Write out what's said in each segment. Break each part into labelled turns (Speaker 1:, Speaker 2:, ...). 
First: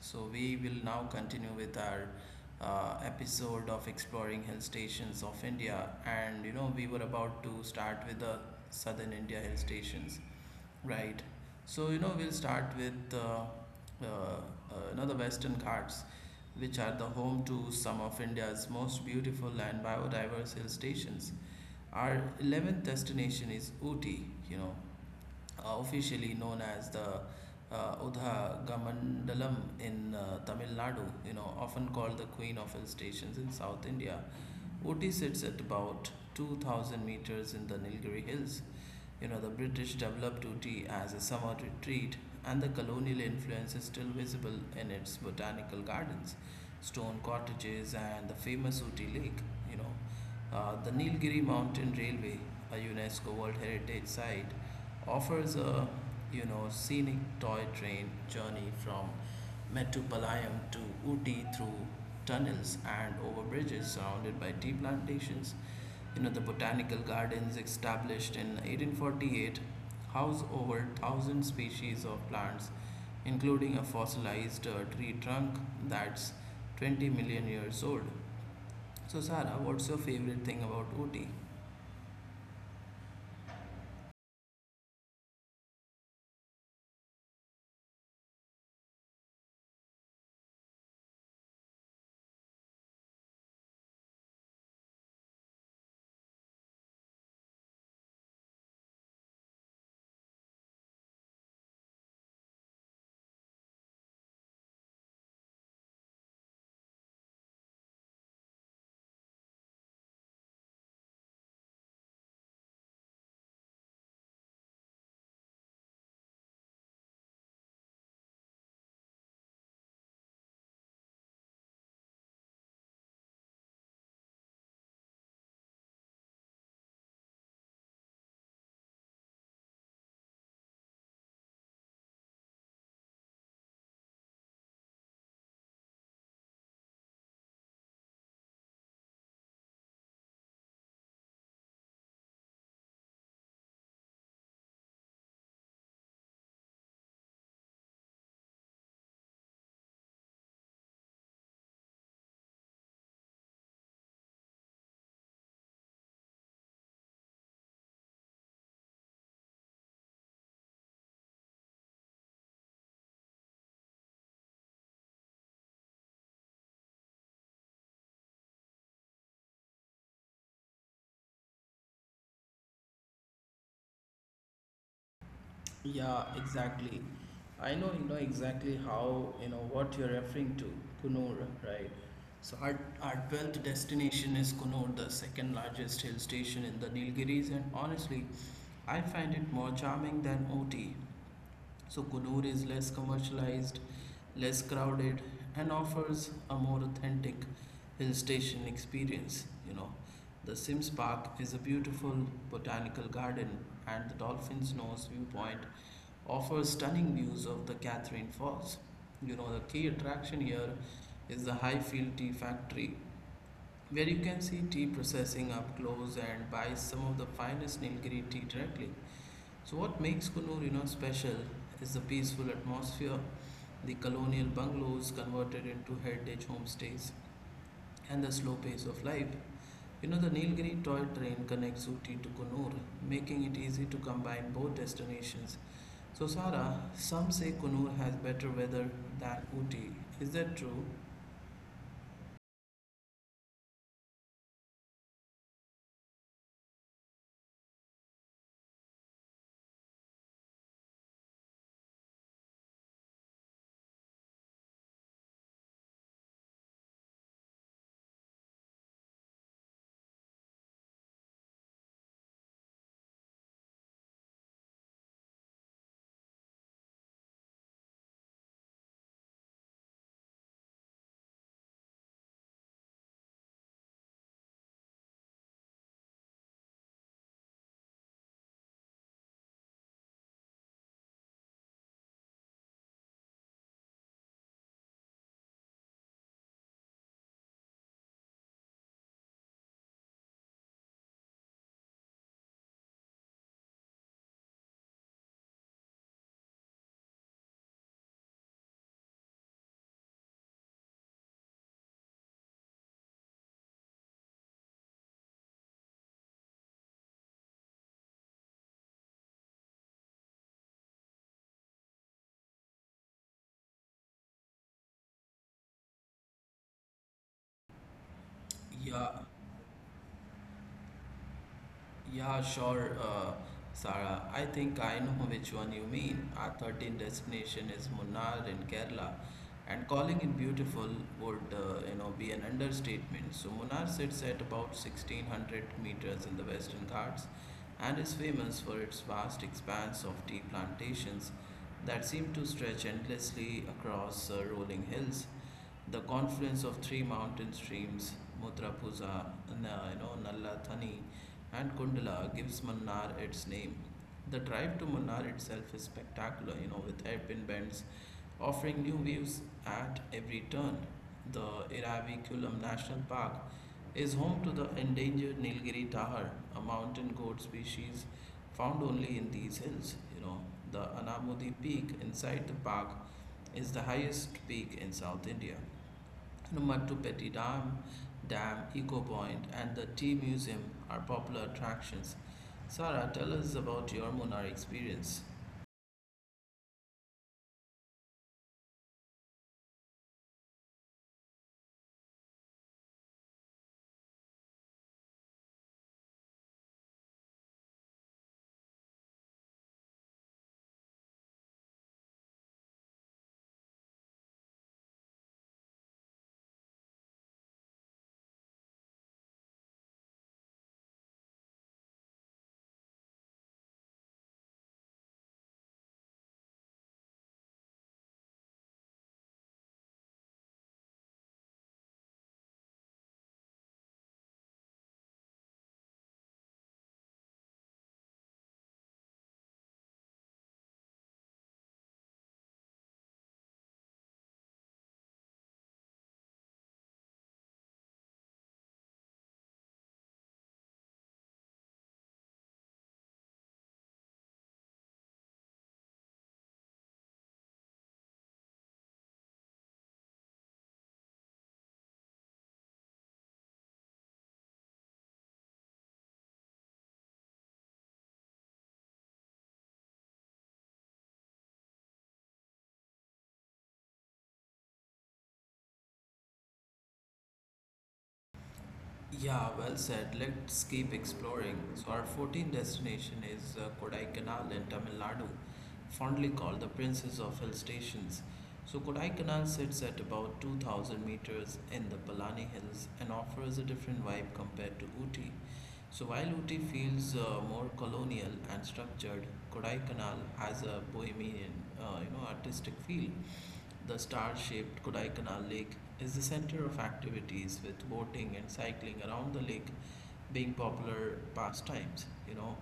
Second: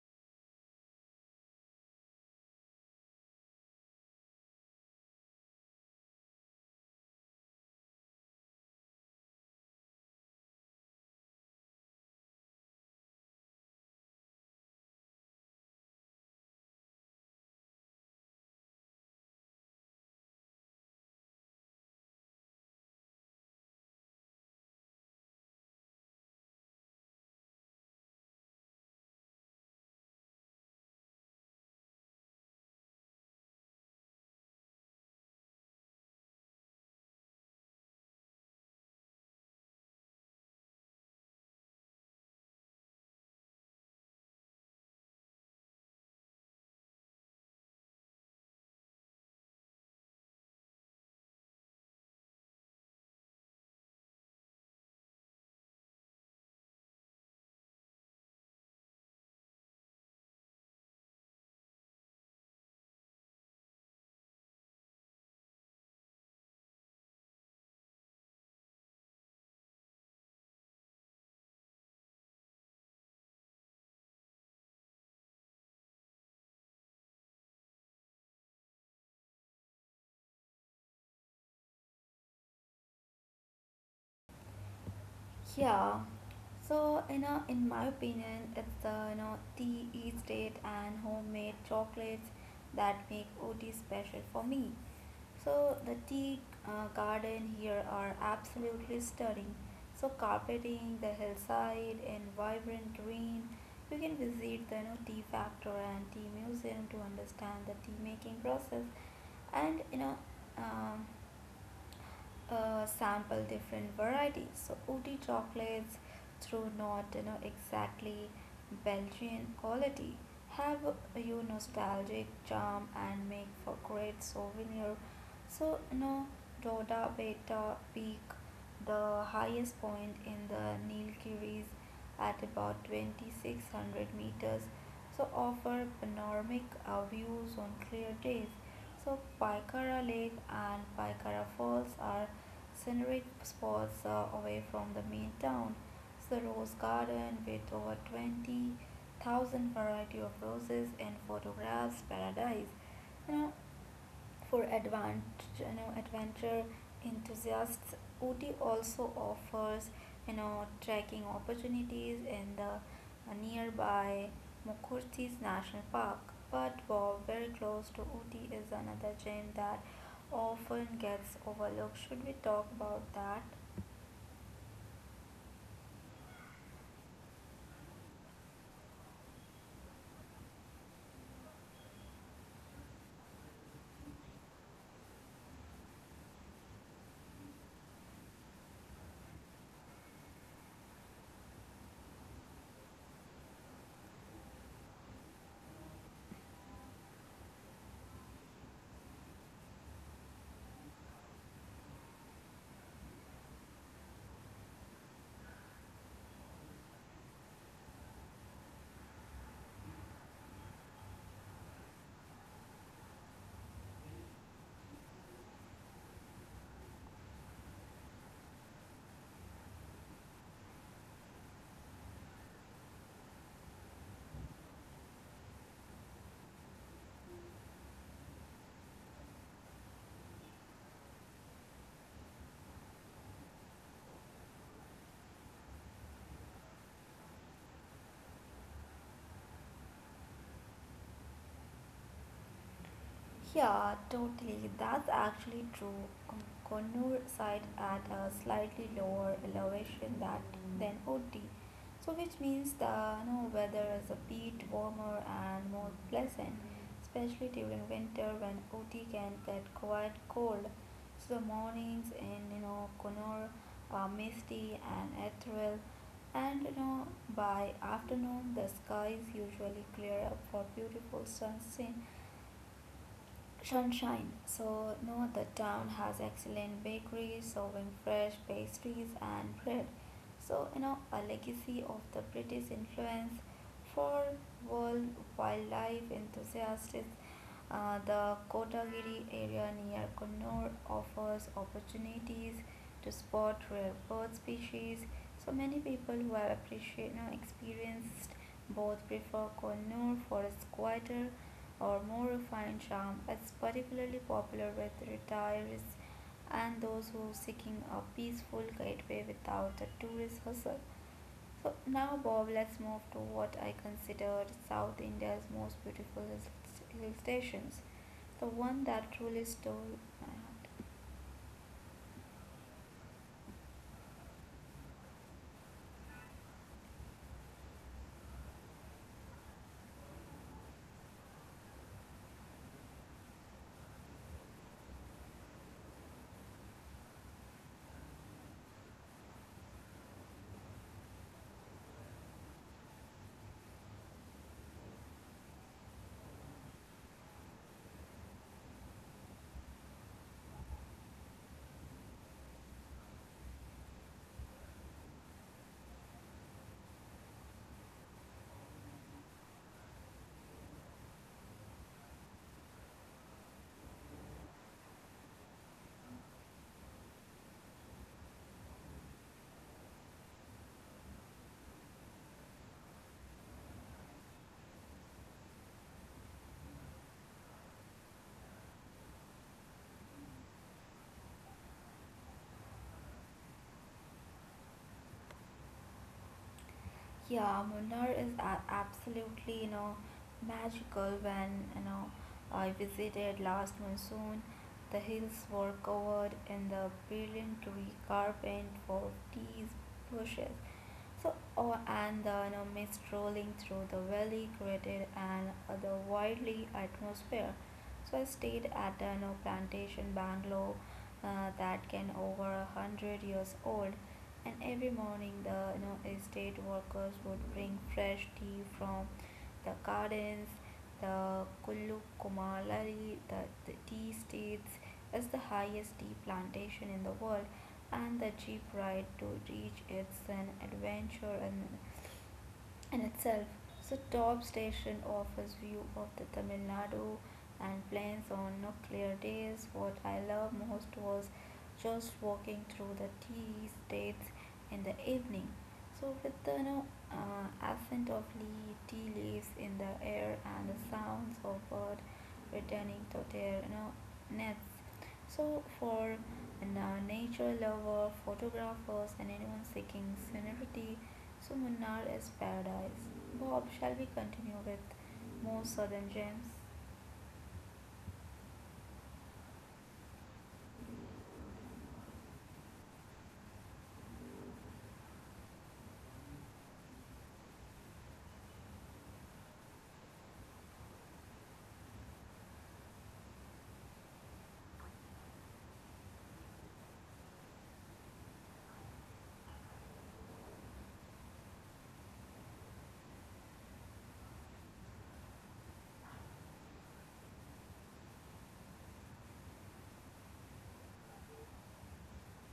Speaker 1: So, we will now continue with our episode of exploring hill stations of India. And, we were about to start with the southern India hill stations, right? So, we'll start with the Western Ghats, which are the home to some of India's most beautiful and biodiverse hill stations. Our 11th destination is Ooty, officially known as the Udha in Tamil Nadu, often called the Queen of Hill Stations in South India. Ooty sits at about 2,000 meters in the Nilgiri Hills. The British developed Ooty as a summer retreat, and the colonial influence is still visible in its botanical gardens, stone cottages, and the famous Ooty Lake. You know, the Nilgiri Mountain Railway, a UNESCO World Heritage Site, offers a scenic toy train journey from Metupalayam to Ooty through tunnels and over bridges surrounded by tea plantations. The botanical gardens established in 1848 house over thousand species of plants, including a fossilized tree trunk that's 20 million years old. So Sarah, what's your favorite thing about Ooty?
Speaker 2: Yeah. So, in my opinion, it's the tea, estate and homemade chocolates that make OT special for me. So, the tea garden here are absolutely stunning. So, carpeting the hillside in vibrant green. You can visit the tea factory and tea museum to understand the tea making process and um, sample different varieties. So Ooty chocolates, through not exactly Belgian quality, have you nostalgic charm and make for great souvenir. So Doda Beta Peak, the highest point in the Nilgiris at about 2600 meters, so offer panoramic views on clear days. So Paikara Lake and Paikara Falls are scenic spots away from the main town. It's the rose garden with over 20,000 variety of roses and photographs paradise. You know, for advanced, adventure enthusiasts, Ooty also offers, trekking opportunities in the nearby Mukurthi's National Park. But Bob, very close to Ooty is another gem that often gets overlooked. Should we talk about that?
Speaker 1: Yeah, exactly. I know exactly how what you're referring to, Kunur, right? So our 12th destination is Kunur, the second largest hill station in the Nilgiris, and honestly, I find it more charming than Ooty. So Kunur is less commercialized, less crowded, and offers a more authentic hill station experience. The Sims Park is a beautiful botanical garden, and the Dolphin's Nose viewpoint offers stunning views of the Catherine Falls. The key attraction here is the Highfield Tea Factory, where you can see tea processing up close and buy some of the finest Nilgiri tea directly. So, what makes Kunur, special is the peaceful atmosphere, the colonial bungalows converted into heritage homestays, and the slow pace of life. The Nilgiri toy train connects Uti to Kunur, making it easy to combine both destinations. So, Sara, some say Kunur has better weather than Ooty. Is that true?
Speaker 2: Yeah, totally. That's actually true. Connor side at a slightly lower elevation that than Ooty, so which means the weather is a bit warmer and more pleasant, especially during winter when Ooty can get quite cold. So the mornings in Connor are misty and ethereal, and by afternoon the sky is usually clear up for beautiful sunset sunshine. So, know the town has excellent bakeries serving fresh pastries and bread. So, a legacy of the British influence for world wildlife enthusiasts. The Kotagiri area near Connor offers opportunities to spot rare bird species. So many people who have appreciate, experienced both prefer Connor for its quieter or more refined charm is particularly popular with retirees and those who are seeking a peaceful gateway without the tourist hustle. So now Bob, let's move to what I consider South India's most beautiful hill stations, the one
Speaker 1: Yeah,
Speaker 2: that truly stole my heart.
Speaker 1: yeah, sure, Sara. I think I know which one you mean. Our 13th destination is Munnar in Kerala, and calling it beautiful would, be an understatement. So, Munnar sits at about 1,600 meters in the Western Ghats and is famous for its vast expanse of tea plantations that seem to stretch endlessly across rolling hills. The confluence of three mountain streams, Mutrapuza, Nalla Thani, and Kundala, gives Munnar its name. The drive to Munnar itself is spectacular, with hairpin bends offering new views at every turn. The Iravikulam National Park is home to the endangered Nilgiri tahar, a mountain goat species found only in these hills. The Anamudi Peak inside the park is the highest peak in South India. Numatupetti Dam, Dam Eco Point, and the Tea Museum are popular attractions. Sarah, tell us about your Munnar experience.
Speaker 2: Yeah, Munnar is absolutely, magical. When, I visited last monsoon, the hills were covered in the brilliant tree carpet for tea bushes, so, oh, and the mist rolling through the valley created an otherworldly atmosphere. So I stayed at the plantation bungalow that can over a hundred years old, and every morning the estate workers would bring fresh tea from the gardens, the Kullu Kumalari, the tea states is the highest tea plantation in the world and the jeep ride to reach its an adventure and in itself. So top station offers view of the Tamil Nadu and plains on no clear days. What I loved most was just walking through the tea estates in the evening. So with the accent of tea leaves in the air and the sounds of birds returning to their nests. So for a nature lover, photographers, and anyone seeking scenery, so Munnar is paradise. Bob, shall we continue with more southern gems?
Speaker 1: Yeah, well said. Let's keep exploring. So, our 14th destination is Kodaikanal in Tamil Nadu, fondly called the Princess of Hill Stations. So, Kodaikanal sits at about 2,000 meters in the Palani Hills and offers a different vibe compared to Ooty. So, while Ooty feels more colonial and structured, Kodaikanal has a bohemian, artistic feel. The star-shaped Kodai Canal Lake is the center of activities with boating and cycling around the lake being popular pastimes,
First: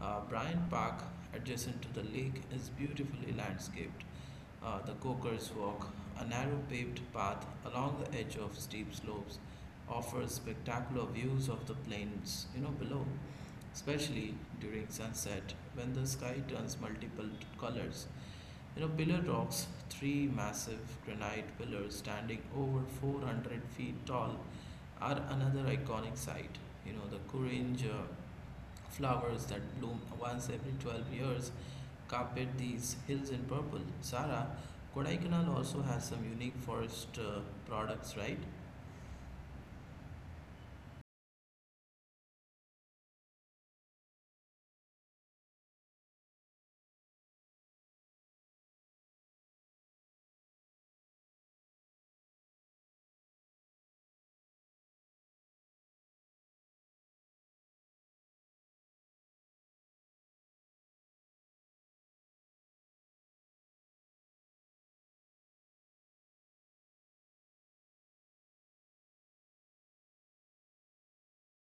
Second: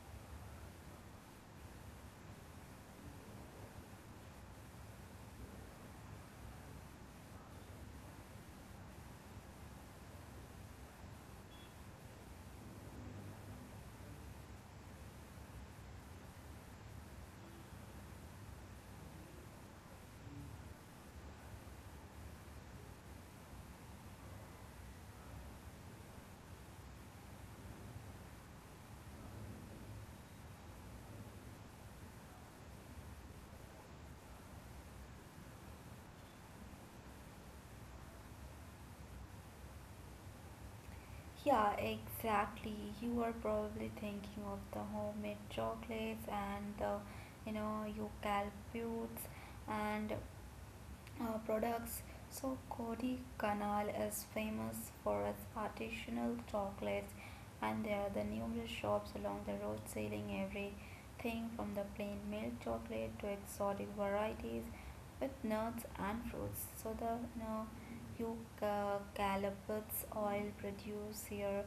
Speaker 1: Bryant Park adjacent to the lake is beautifully landscaped. The Coker's Walk, a narrow paved path along the edge of steep slopes, offers spectacular views of the plains, below, especially during sunset when the sky turns multiple colors. Pillar rocks, three massive granite pillars standing over 400 feet tall, are another iconic site. The Kurinj flowers that bloom once every 12 years carpet these hills in purple. Sara, Kodaikanal also has some unique forest products, right?
Speaker 2: Yeah, exactly. You are probably thinking of the homemade chocolates and the eucalyptus and products. So Kodi Canal is famous for its artisanal chocolates and there are the numerous shops along the road selling everything from the plain milk chocolate to exotic varieties with nuts and fruits. So the eucalyptus oil produced here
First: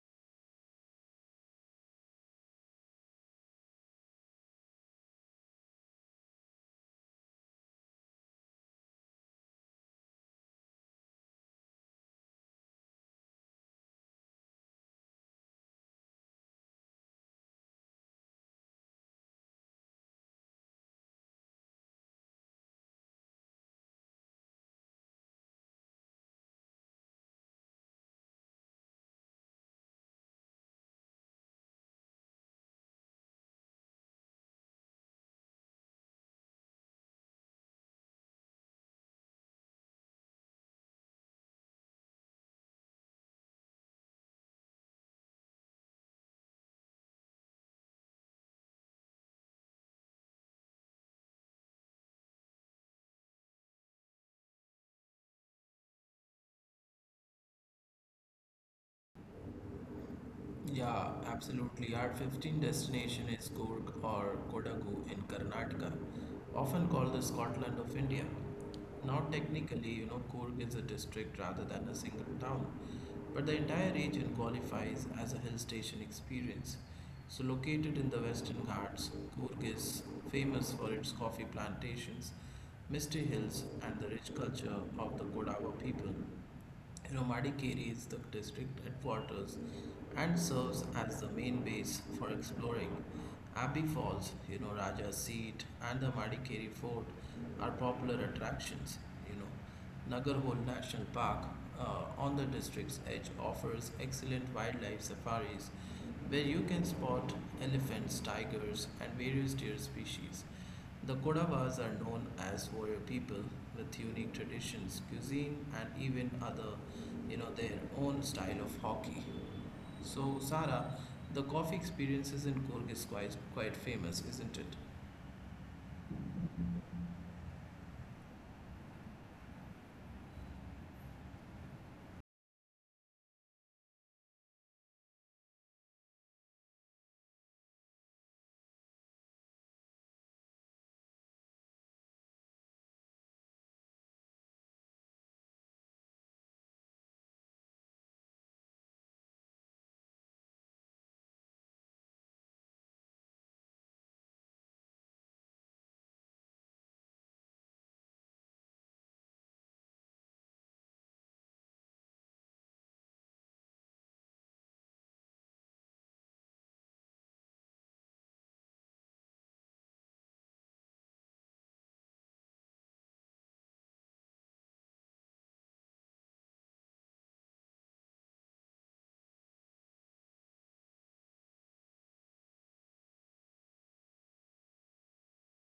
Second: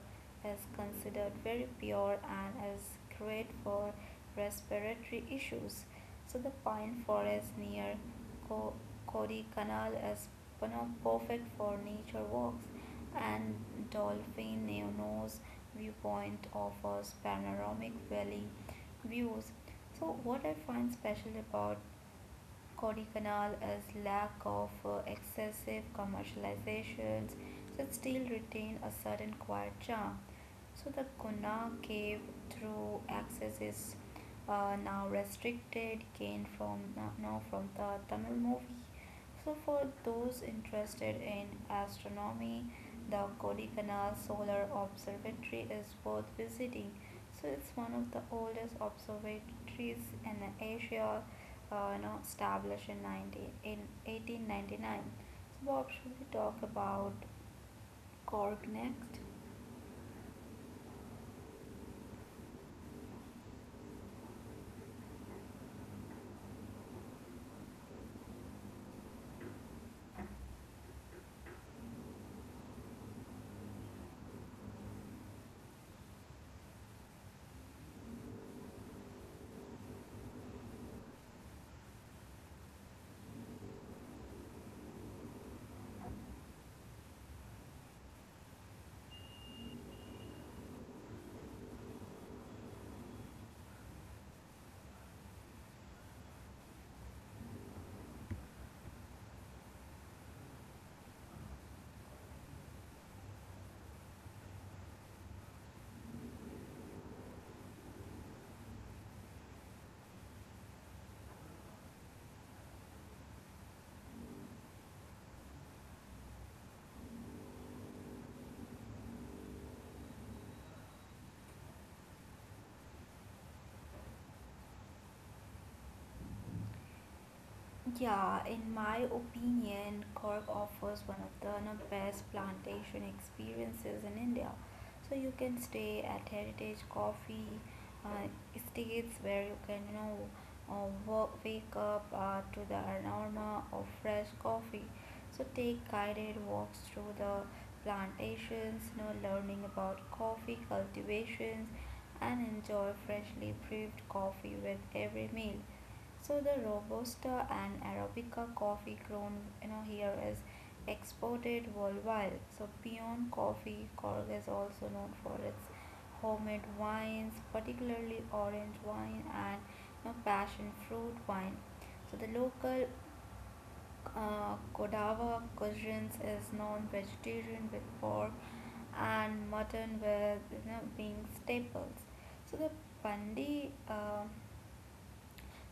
Speaker 2: is considered very pure and is great for respiratory issues. So the pine forest near Co- Canal is perfect for nature walks, and Dolphin Neono's viewpoint offers panoramic valley views. So, what I find special about Canal is lack of excessive commercializations, so it still retain a certain quiet charm. So the Guna cave through access is now restricted gain from now from the Tamil movie. So for those interested in astronomy, the Kodaikanal Solar Observatory is worth visiting. So it's one of the oldest observatories in Asia, established in 1899. So Bob, should we talk about Cork next?
Speaker 1: Yeah, absolutely. Our 15th destination is Coorg or Kodagu in Karnataka, often called the Scotland of India. Now, technically, Coorg is a district rather than a single town, but the entire region qualifies as a hill station experience. So, located in the Western Ghats, Coorg is famous for its coffee plantations, misty hills, and the rich culture of the Kodawa people. Romadikeri is the district headquarters and serves as the main base for exploring. Abbey Falls, Raja's seat, and the Madikeri Fort are popular attractions. You know, Nagarhole National Park on the district's edge offers excellent wildlife safaris where you can spot elephants, tigers, and various deer species. The Kodavas are known as warrior people with unique traditions, cuisine, and even other, their own style of hockey. So, Sara, the coffee experiences in Kurg is quite famous, isn't it?
Speaker 2: Yeah, in my opinion, Cork offers one of the best plantation experiences in India. So you can stay at Heritage Coffee uh, Estates where you can wake up to the aroma of fresh coffee. So take guided walks through the plantations, learning about coffee cultivations, and enjoy freshly brewed coffee with every meal. So the Robusta and Arabica coffee grown here is exported worldwide. So peon coffee, Cork is also known for its homemade wines, particularly orange wine and passion fruit wine. So the local Kodava cuisines is non-vegetarian with pork and mutton with being staples. So the Pandi.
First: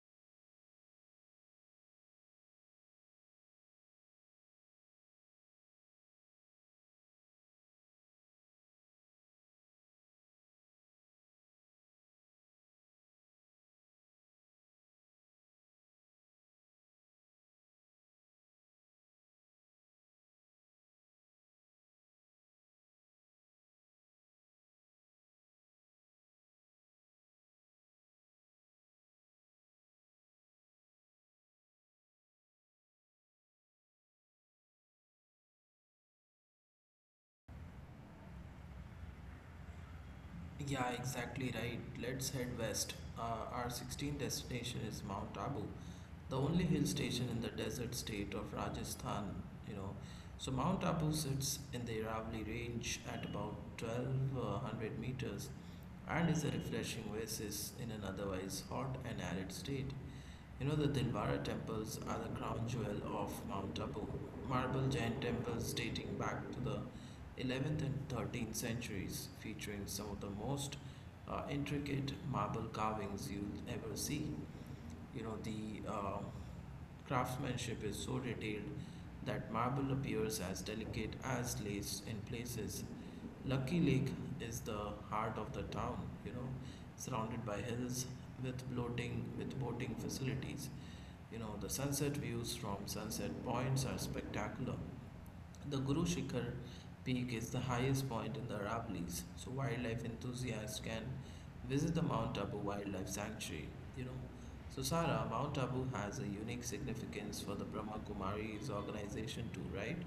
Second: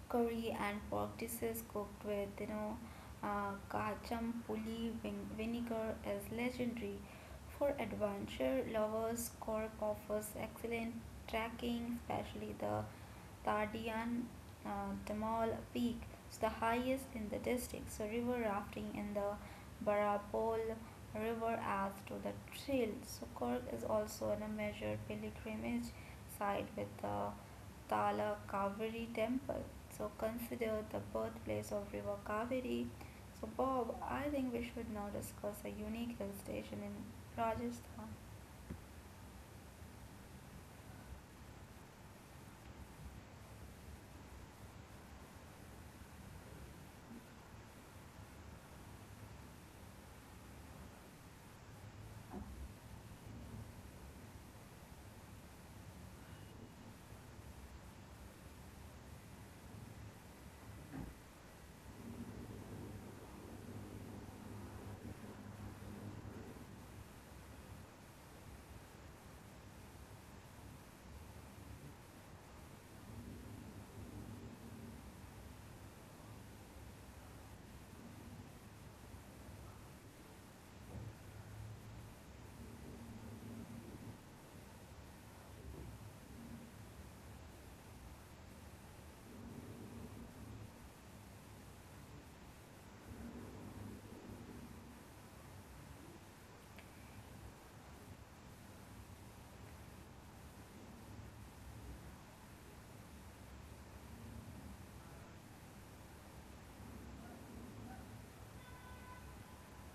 Speaker 2: Curry and pork dishes cooked with kacham puli vinegar is legendary. For adventure lovers, Cork offers excellent trekking, especially the Tardian uh, Tamal Peak. It's the highest in the district. So river rafting in the Barapol River adds to the thrill. So Cork is also on a major pilgrimage site with the Tala Kaveri temple. So consider the birthplace of River Kaveri. So Bob, I think we should now discuss a unique hill station in Rajasthan.
Speaker 1: Yeah, exactly right. Let's head west. Our 16th destination is Mount Abu, the only hill station in the desert state of Rajasthan, you know. So Mount Abu sits in the Aravalli Range at about 1,200 meters and is a refreshing oasis in an otherwise hot and arid state. The Dilwara temples are the crown jewel of Mount Abu, marble giant temples dating back to the 11th and 13th centuries, featuring some of the most intricate marble carvings you'll ever see. You know, the craftsmanship is so detailed that marble appears as delicate as lace in places. Lucky Lake is the heart of the town, you know, surrounded by hills with boating facilities. The sunset views from sunset points are spectacular. The Guru Shikhar peak is the highest point in the Aravallis, so wildlife enthusiasts can visit the Mount Abu Wildlife Sanctuary. You know, so Sara, Mount Abu has a unique significance for the Brahma Kumaris organization too, right?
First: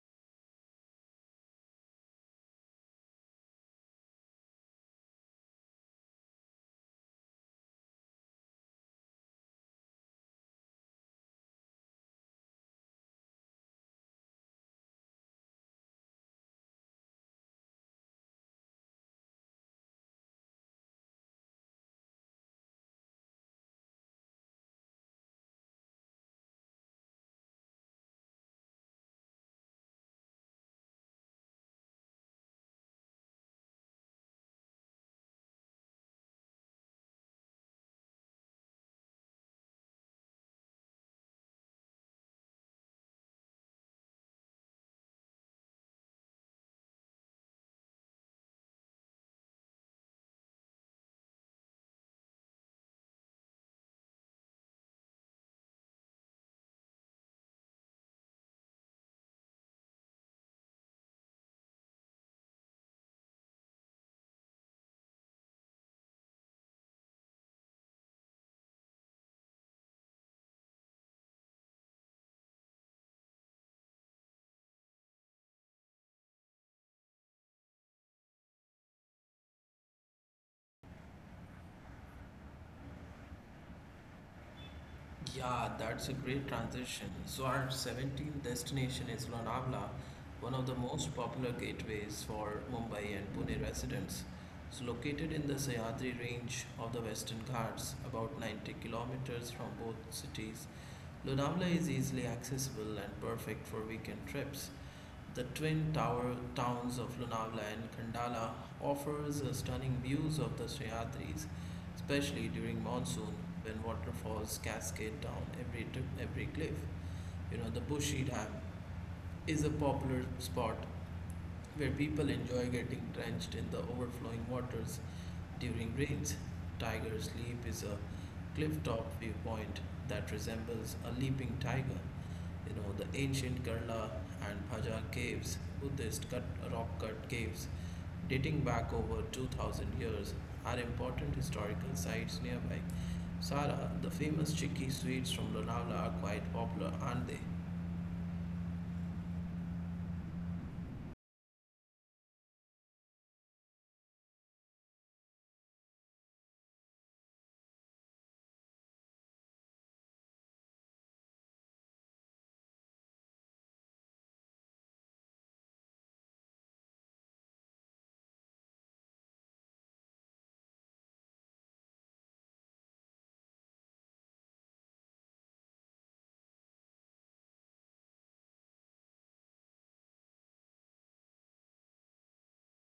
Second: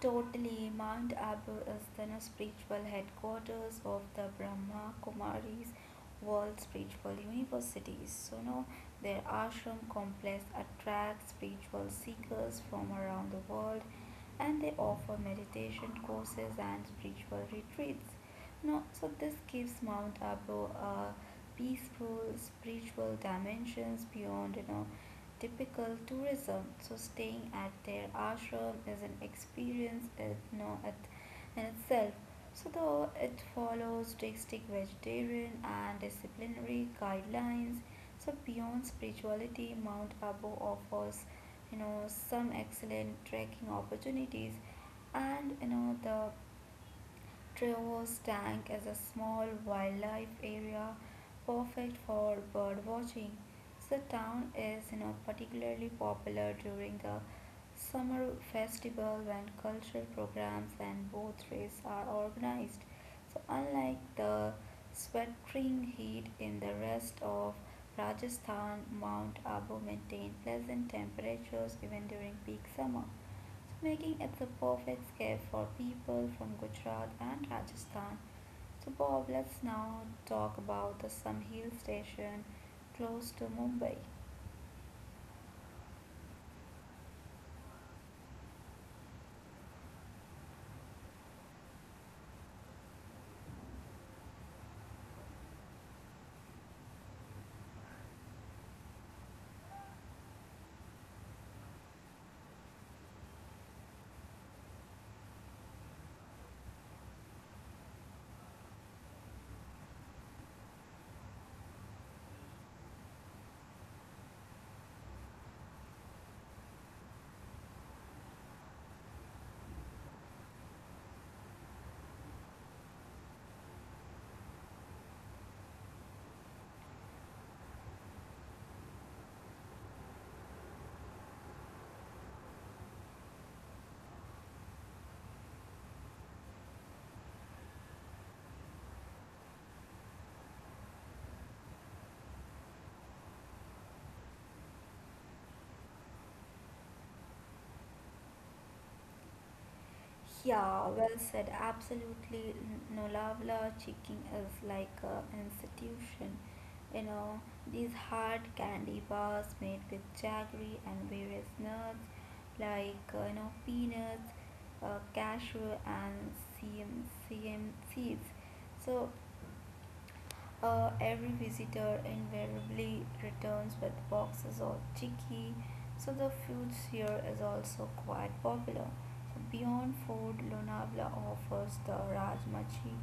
Speaker 2: Totally, Mount Abu is the spiritual headquarters of the Brahma Kumaris World Spiritual Universities. So now their ashram complex attracts spiritual seekers from around the world and they offer meditation courses and spiritual retreats. No, so this gives Mount Abu a peaceful spiritual dimensions beyond typical tourism. So staying at their ashram is an experience in, no, itself. So though it follows strict vegetarian and disciplinary guidelines, so beyond spirituality, Mount Abu offers, some excellent trekking opportunities, and the Trevor's Tank is a small wildlife area perfect for bird watching. The town is particularly popular during the summer festival when cultural programs and boat races are organized. So unlike the sweltering heat in the rest of Rajasthan, Mount Abu maintains pleasant temperatures even during peak summer making it the perfect gift for people from Gujarat and Rajasthan. So, Bob, let's now talk about the some hill station close to Mumbai.
Speaker 1: Yeah, that's a great transition. So, our 17th destination is Lonavala, one of the most popular gateways for Mumbai and Pune residents. It's located in the Sahyadri range of the Western Ghats, about 90 kilometers from both cities. Lonavala is easily accessible and perfect for weekend trips. The twin tower towns of Lonavala and Khandala offers stunning views of the Sahyadris, especially during monsoon when waterfalls cascade down every cliff. The Bushi Dam is a popular spot where people enjoy getting drenched in the overflowing waters during rains. Tiger's Leap is a cliff-top viewpoint that resembles a leaping tiger. The ancient Kerala and Bhaja caves, Buddhist cut, rock-cut caves, dating back over 2,000 years, are important historical sites nearby. Sara, the famous chicky sweets from Lonavala are quite popular, aren't they?
Speaker 2: Yeah, well said. Absolutely, Nolavala chicken is like an institution. You know, these hard candy bars made with jaggery and various nuts like peanuts, cashew, and CM, CM seeds. So every visitor invariably returns with boxes or chicky, so the food here is also quite popular. So Beyond food, Lonavala offers the Rajmachi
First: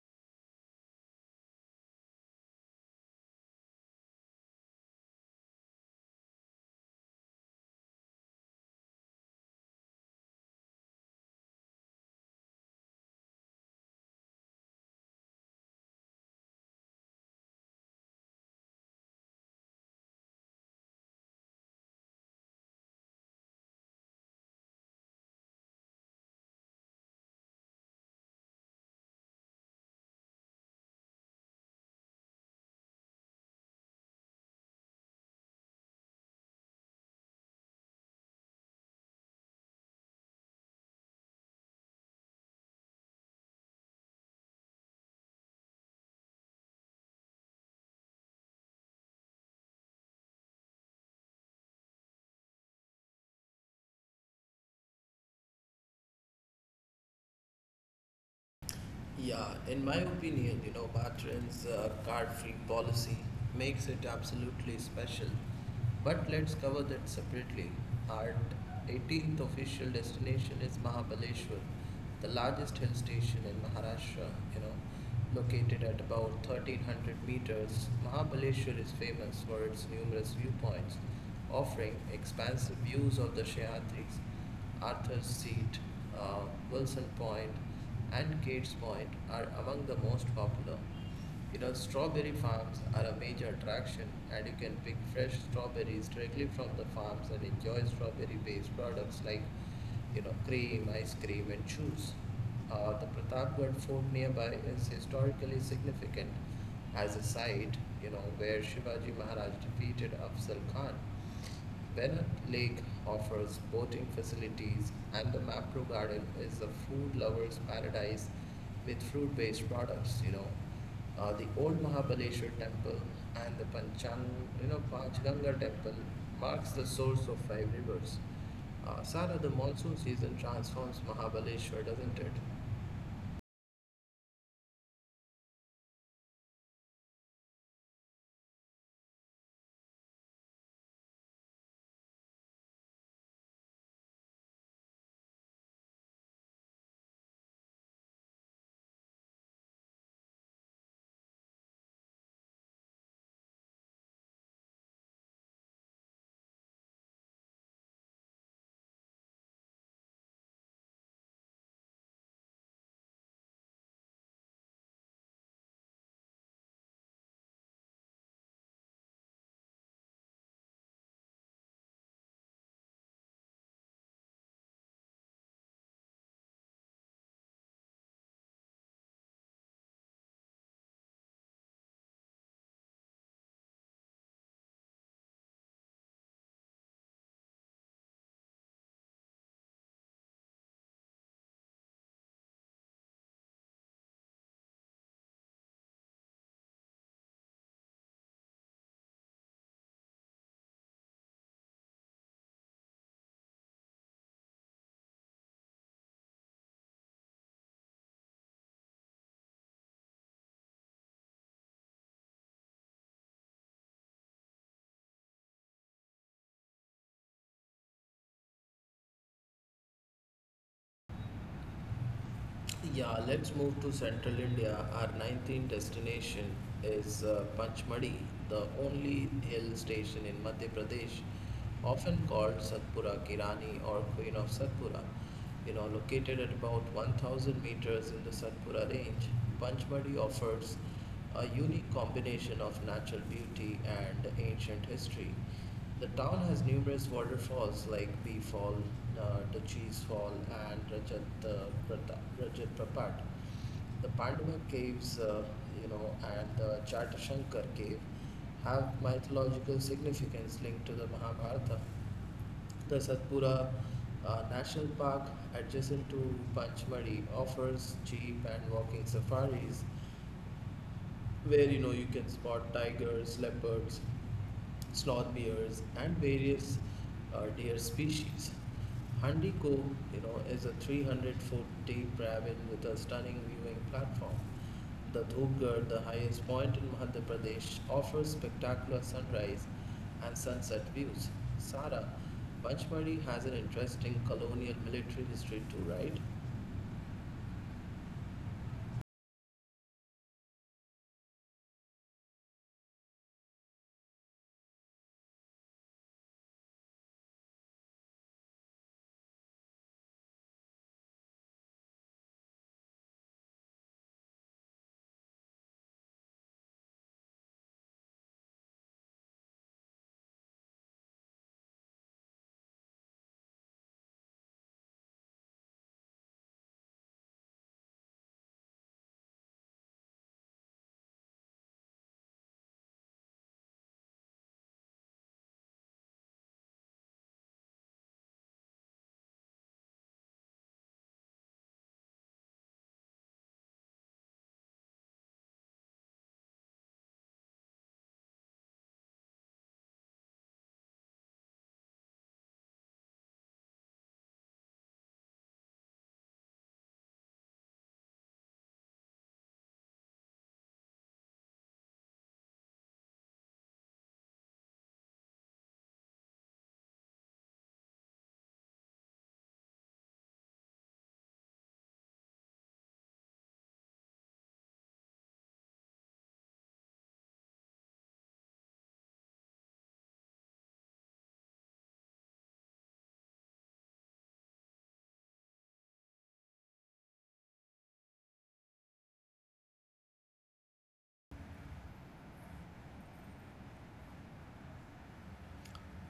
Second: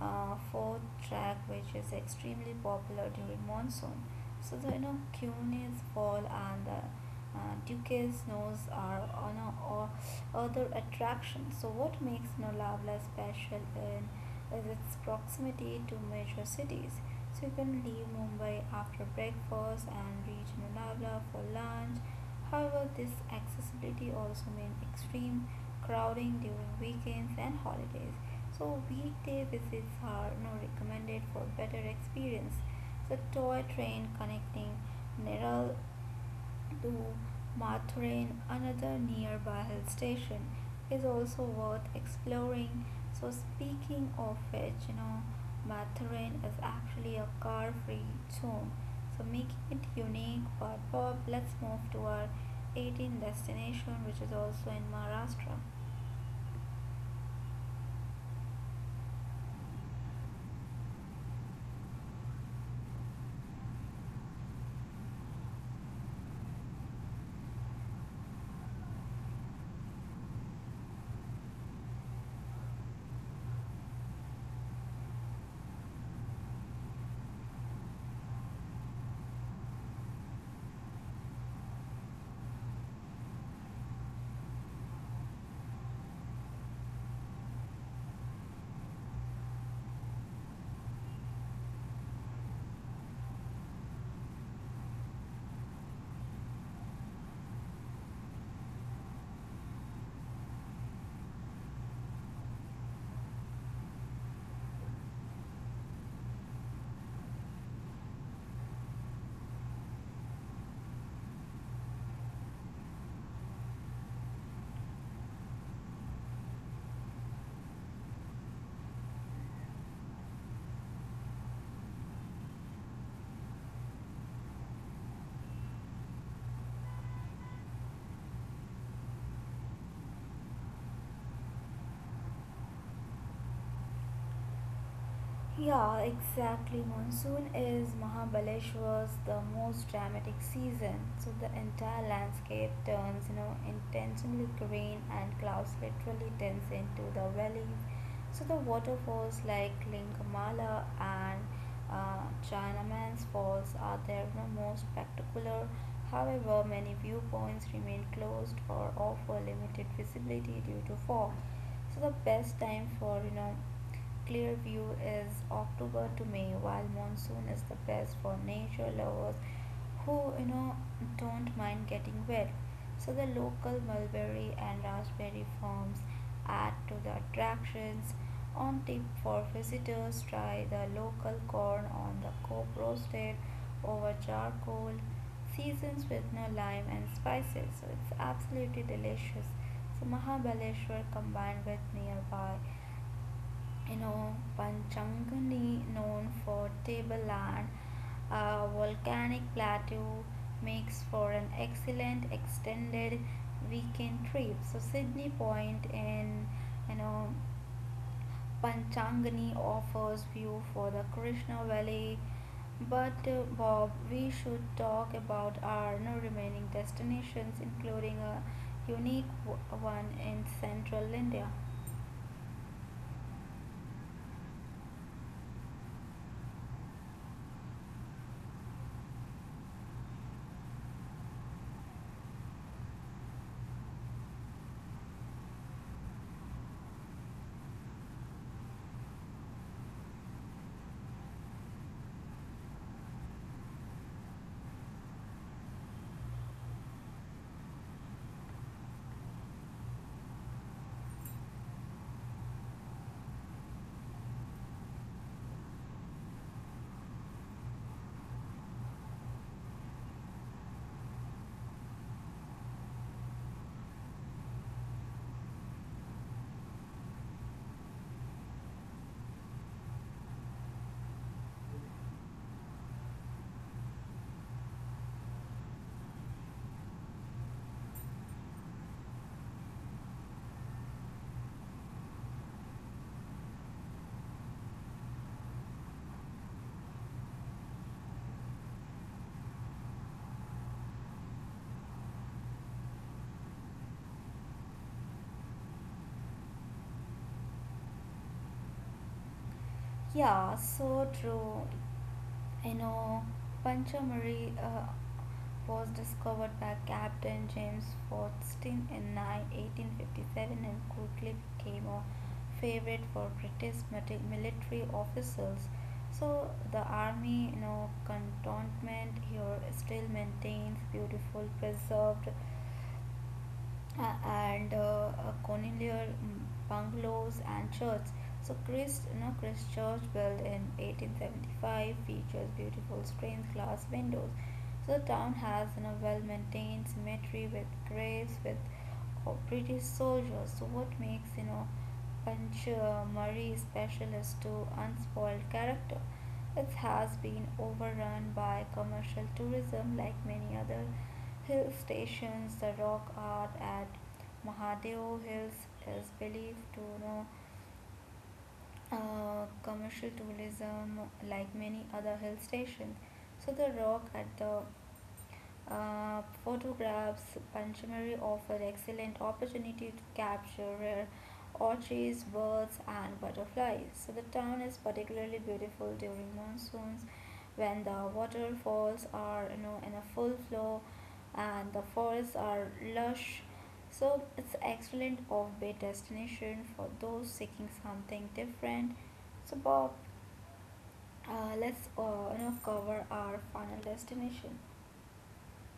Speaker 2: fourth track, which is extremely popular during monsoon. So the Cune's fall and the Duke's snows are on a, or other attractions. So what makes Lonavala special in is its proximity to major cities. So you can leave Mumbai after breakfast and reach Lonavala for lunch. However, this accessibility also means extreme crowding during weekends and holidays. So weekday visits are now recommended for better experience. The toy train connecting Neral to Mathurin, another nearby hill station, is also worth exploring. So, speaking of which, Mathurin is actually a car free zone, so making it unique. But, Bob, let's move to our 18th destination, which is also in Maharashtra.
Speaker 1: Yeah, in my opinion, Batran's card-free policy makes it absolutely special. But let's cover that separately. Our 18th official destination is Mahabaleshwar, the largest hill station in Maharashtra, you know, located at about 1,300 meters. Mahabaleshwar is famous for its numerous viewpoints, offering expansive views of the Shayadris. Arthur's Seat, uh, Wilson Point, and Gates Point are among the most popular. Strawberry farms are a major attraction, and you can pick fresh strawberries directly from the farms and enjoy strawberry based products like, cream, ice cream, and juice. The Pratapgarh fort nearby is historically significant as a site, where Shivaji Maharaj defeated Afzal Khan. Bennett Lake offers boating facilities, and the Mapro Garden is a food lover's paradise with fruit based products, the old Mahabaleshwar temple and the Panchganga temple marks the source of five rivers. Sara, the monsoon season transforms Mahabaleshwar, doesn't it?
Speaker 2: Yeah, exactly. Monsoon is Mahabaleshwar's the most dramatic season, so the entire landscape turns, intentionally green and clouds literally dense into the valleys. So the waterfalls like Lingamala and uh, Chinaman's Falls are their most spectacular. However, many viewpoints remain closed or offer limited visibility due to fog, so the best time for clear view is October to May, while monsoon is the best for nature lovers who don't mind getting wet, so the local mulberry and raspberry farms add to the attractions. On tip for visitors, try the local corn on the cob roasted over charcoal, seasons with no lime and spices. So it's absolutely delicious. So Mahabaleshwar combined with nearby Panchangani, known for tableland, a volcanic plateau, makes for an excellent extended weekend trip. So Sydney Point in you know Panchangani offers view for the Krishna Valley. But Bob, we should talk about our remaining destinations, including a unique one in central India.
Speaker 1: Yeah, let's move to central India. Our 19th destination is Panchmadi, the only hill station in Madhya Pradesh, often called Satpura Kirani or Queen of Satpura. Located at about 1,000 meters in the Satpura range, Panchmadi offers a unique combination of natural beauty and ancient history. The town has numerous waterfalls like B Fall, Dutchess Fall, and Rajat Prapat. The Pandava Caves, and the Chatashankar Cave have mythological significance linked to the Mahabharata. The Satpura National Park, adjacent to Panchmadi, offers jeep and walking safaris where you can spot tigers, leopards, sloth bears, and various deer species. Handi Cove, is a 300-foot deep ravine with a stunning viewing platform. The Dhupgarh, the highest point in Madhya Pradesh, offers spectacular sunrise and sunset views. Sara, Panchmari has an interesting colonial military history too, right?
Speaker 2: Yeah, so true. I know Panchamari was discovered by Captain James Fordstin in 1857 and quickly became a favorite for British military officials. So the army, cantonment here still maintains beautiful preserved and colonial bungalows and church. So Christ Church built in 1875 features beautiful stained glass windows. So the town has a well-maintained cemetery with graves with of British soldiers. So what makes Panch Murray special is to unspoiled character. It has been overrun by commercial tourism like many other hill stations. The rock art at Mahadeo Hills is believed to know commercial tourism, like many other hill stations, so the rock at the photographs, Panchamari offered excellent opportunity to capture rare orchids, birds, and butterflies. So the town is particularly beautiful during monsoons, when the waterfalls are in a full flow, and the forests are lush so it's excellent off-beat destination for those seeking something different. So Bob, let's cover our final destination.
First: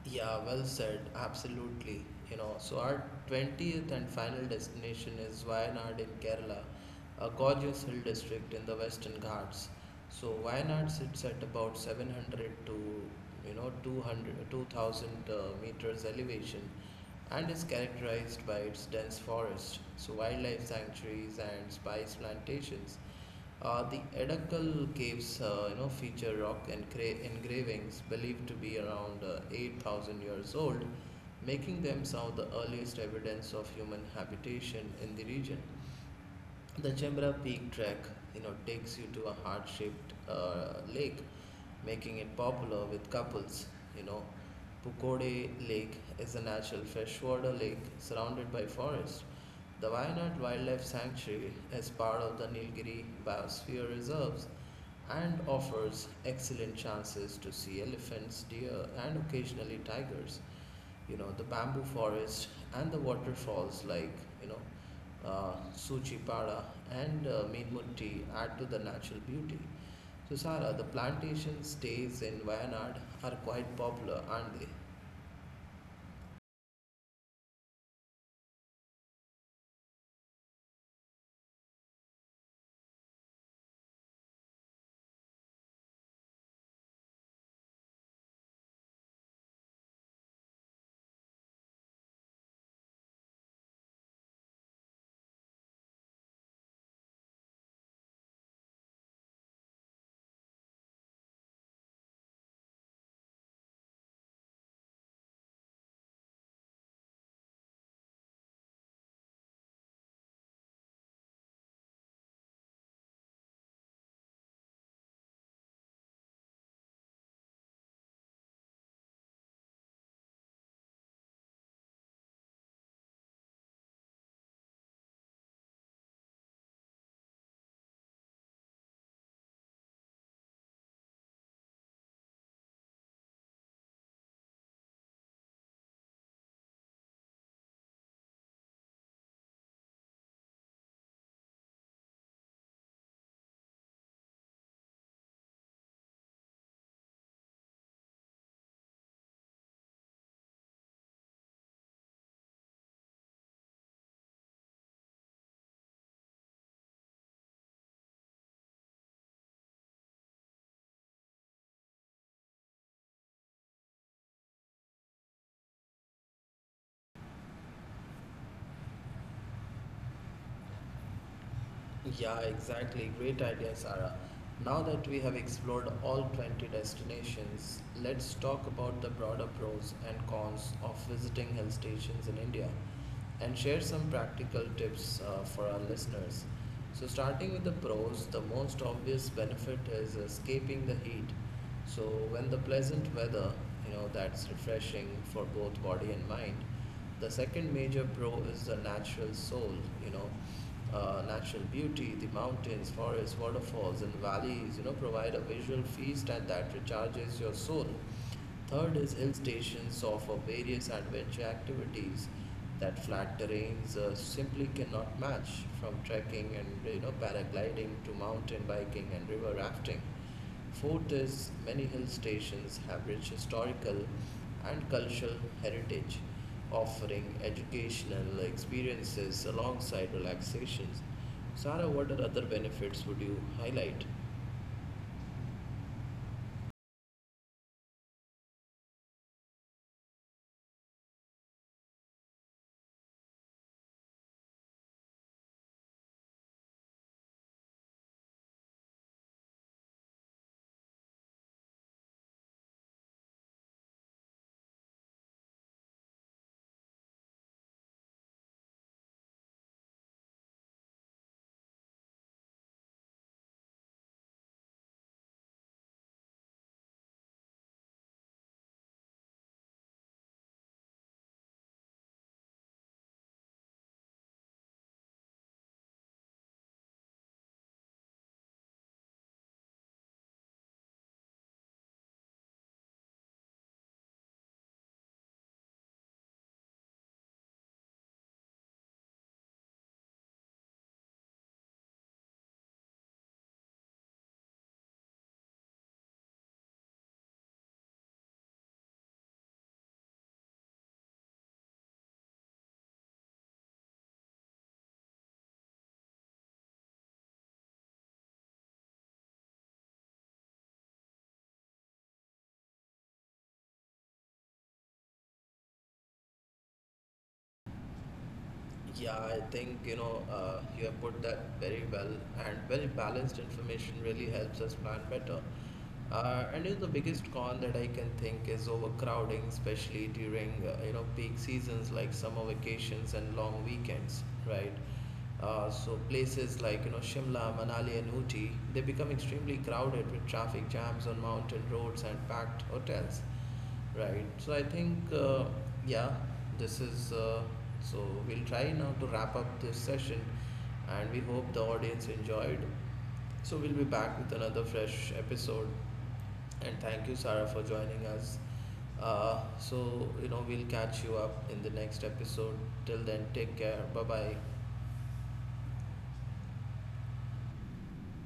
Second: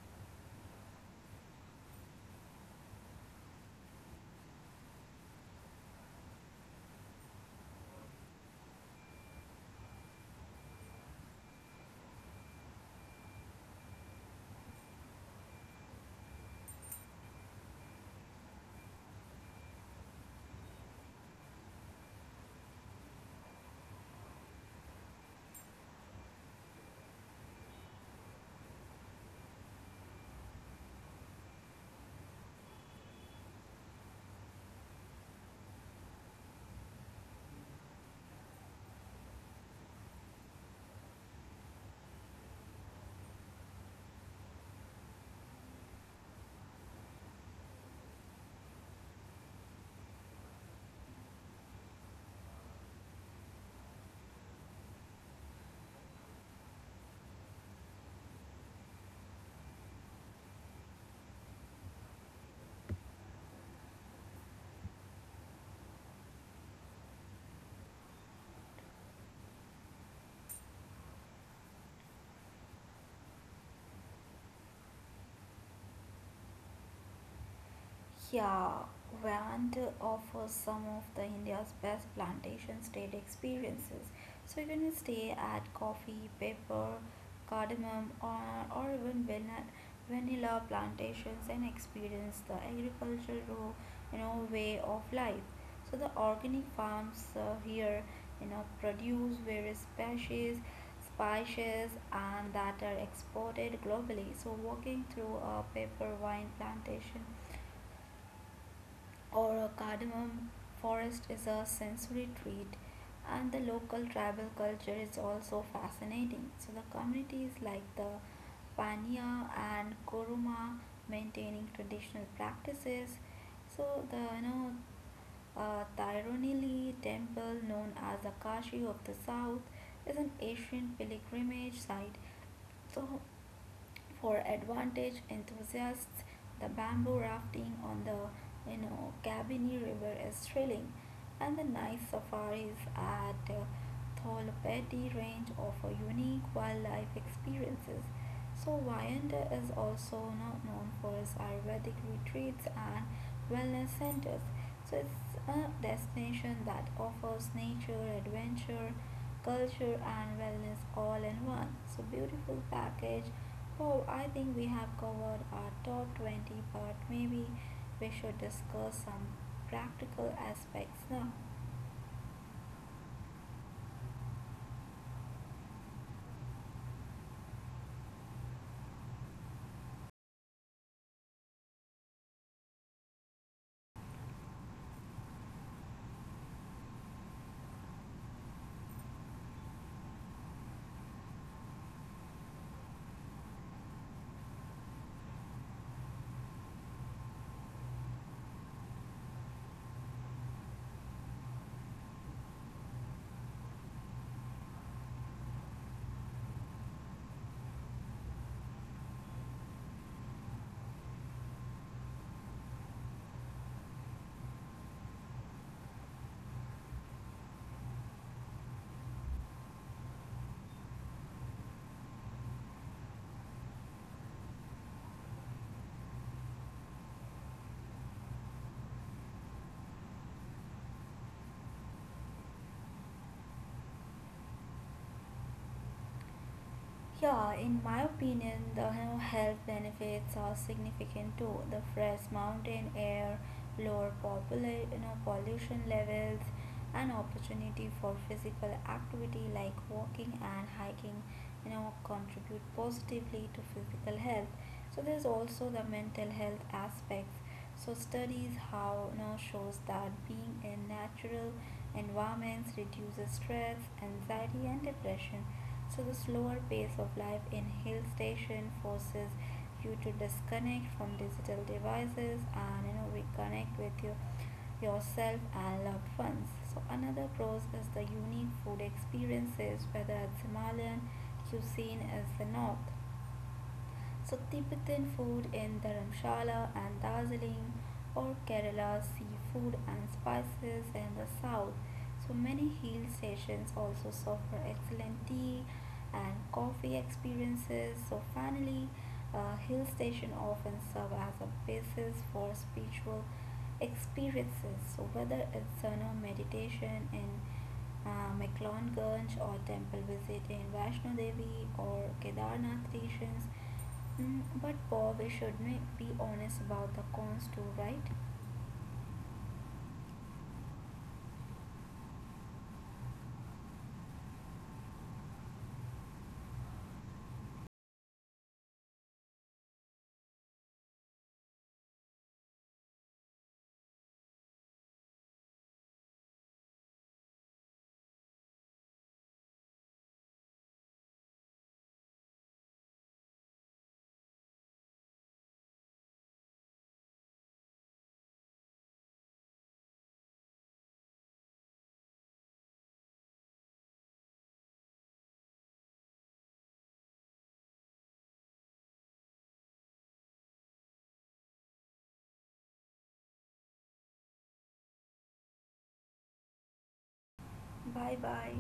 Speaker 1: Yeah, well said. Absolutely. So our 20th and final destination is Wayanad in Kerala, a gorgeous hill district in the Western Ghats. So Wayanad sits at about 700 to, 200 2000 meters elevation and is characterized by its dense forest, so wildlife sanctuaries and spice plantations. The Edakal caves, feature rock engravings believed to be around 8,000 years old, making them some of the earliest evidence of human habitation in the region. The Chembra Peak Trek, takes you to a heart-shaped lake, making it popular with couples. You know, Pukode Lake is a natural freshwater lake surrounded by forest. The Wayanad Wildlife Sanctuary is part of the Nilgiri Biosphere Reserves and offers excellent chances to see elephants, deer, and occasionally tigers. The bamboo forest and the waterfalls like you know Suchipara and Meedmutti add to the natural beauty. So Sara, the plantation stays in Wayanad are quite popular, aren't they?
Speaker 2: Yeah, Vand offers some of the India's best plantation stayed experiences. So you can stay at coffee, pepper, cardamom, or even vanilla plantations and experience the agricultural, way of life. So the organic farms here, produce various species, spices, and that are exported globally. So walking through a pepper vine plantation or a cardamom forest is a sensory treat and the local tribal culture is also fascinating. So the communities like the Pania and Kuruma maintaining traditional practices. So the Thironili temple known as the Kashi of the south is an ancient pilgrimage site. So for advantage enthusiasts, the bamboo rafting on the Cabini River is thrilling, and the night safaris at Tholopeti range offer unique wildlife experiences. So Wayanda is also not known for its Ayurvedic retreats and wellness centers. So it's a destination that offers nature, adventure, culture, and wellness all in one. So beautiful package. Oh, I think we have covered our top 20, but maybe we should discuss some practical aspects now.
Speaker 1: Yeah, exactly. Great idea, Sara. Now that we have explored all 20 destinations, let's talk about the broader pros and cons of visiting hill stations in India and share some practical tips for our listeners. So, starting with the pros, the most obvious benefit is escaping the heat. So, when the pleasant weather, that's refreshing for both body and mind. The second major pro is the natural soul, you know, natural beauty, the mountains, forests, waterfalls, and valleys, provide a visual feast and that recharges your soul. Third is hill stations offer various adventure activities that flat terrains simply cannot match, from trekking and paragliding to mountain biking and river rafting. Fourth is many hill stations have rich historical and cultural heritage, offering educational experiences alongside relaxations. Sarah, what are other benefits would you highlight?
Speaker 2: Yeah, in my opinion, the health benefits are significant too. The fresh mountain air, lower pollution levels, and opportunity for physical activity like walking and hiking, contribute positively to physical health. So there's also the mental health aspects. So studies how shows that being in natural environments reduces stress, anxiety, and depression. So the slower pace of life in hill station forces you to disconnect from digital devices and reconnect with yourself and loved ones. So another pros is the unique food experiences whether it's Himalayan cuisine is the north. So Tibetan food in Dharamshala and Darjeeling or Kerala seafood and spices in the south. So many hill stations also offer excellent tea and coffee experiences. So finally, hill station often serve as a basis for spiritual experiences. So whether it's meditation in McLeonganj or temple visit in Vaishno Devi or Kedarnath stations. But Bob, we should be honest about the cons too, right?
Speaker 1: Yeah, I think you have put that very well, and well balanced information really helps us plan better. And the biggest con that I can think is overcrowding, especially during peak seasons like summer vacations and long weekends, right? So places like Shimla, Manali, and Ooty, they become extremely crowded with traffic jams on mountain roads and packed hotels. Right. So I think, yeah, this is. So we'll try now to wrap up this session, and we hope the audience enjoyed. So we'll be back with another fresh episode, and thank you, Sarah, for joining us. So we'll catch you up in the next episode. Till then, take care. Bye bye.
Speaker 2: Bye bye.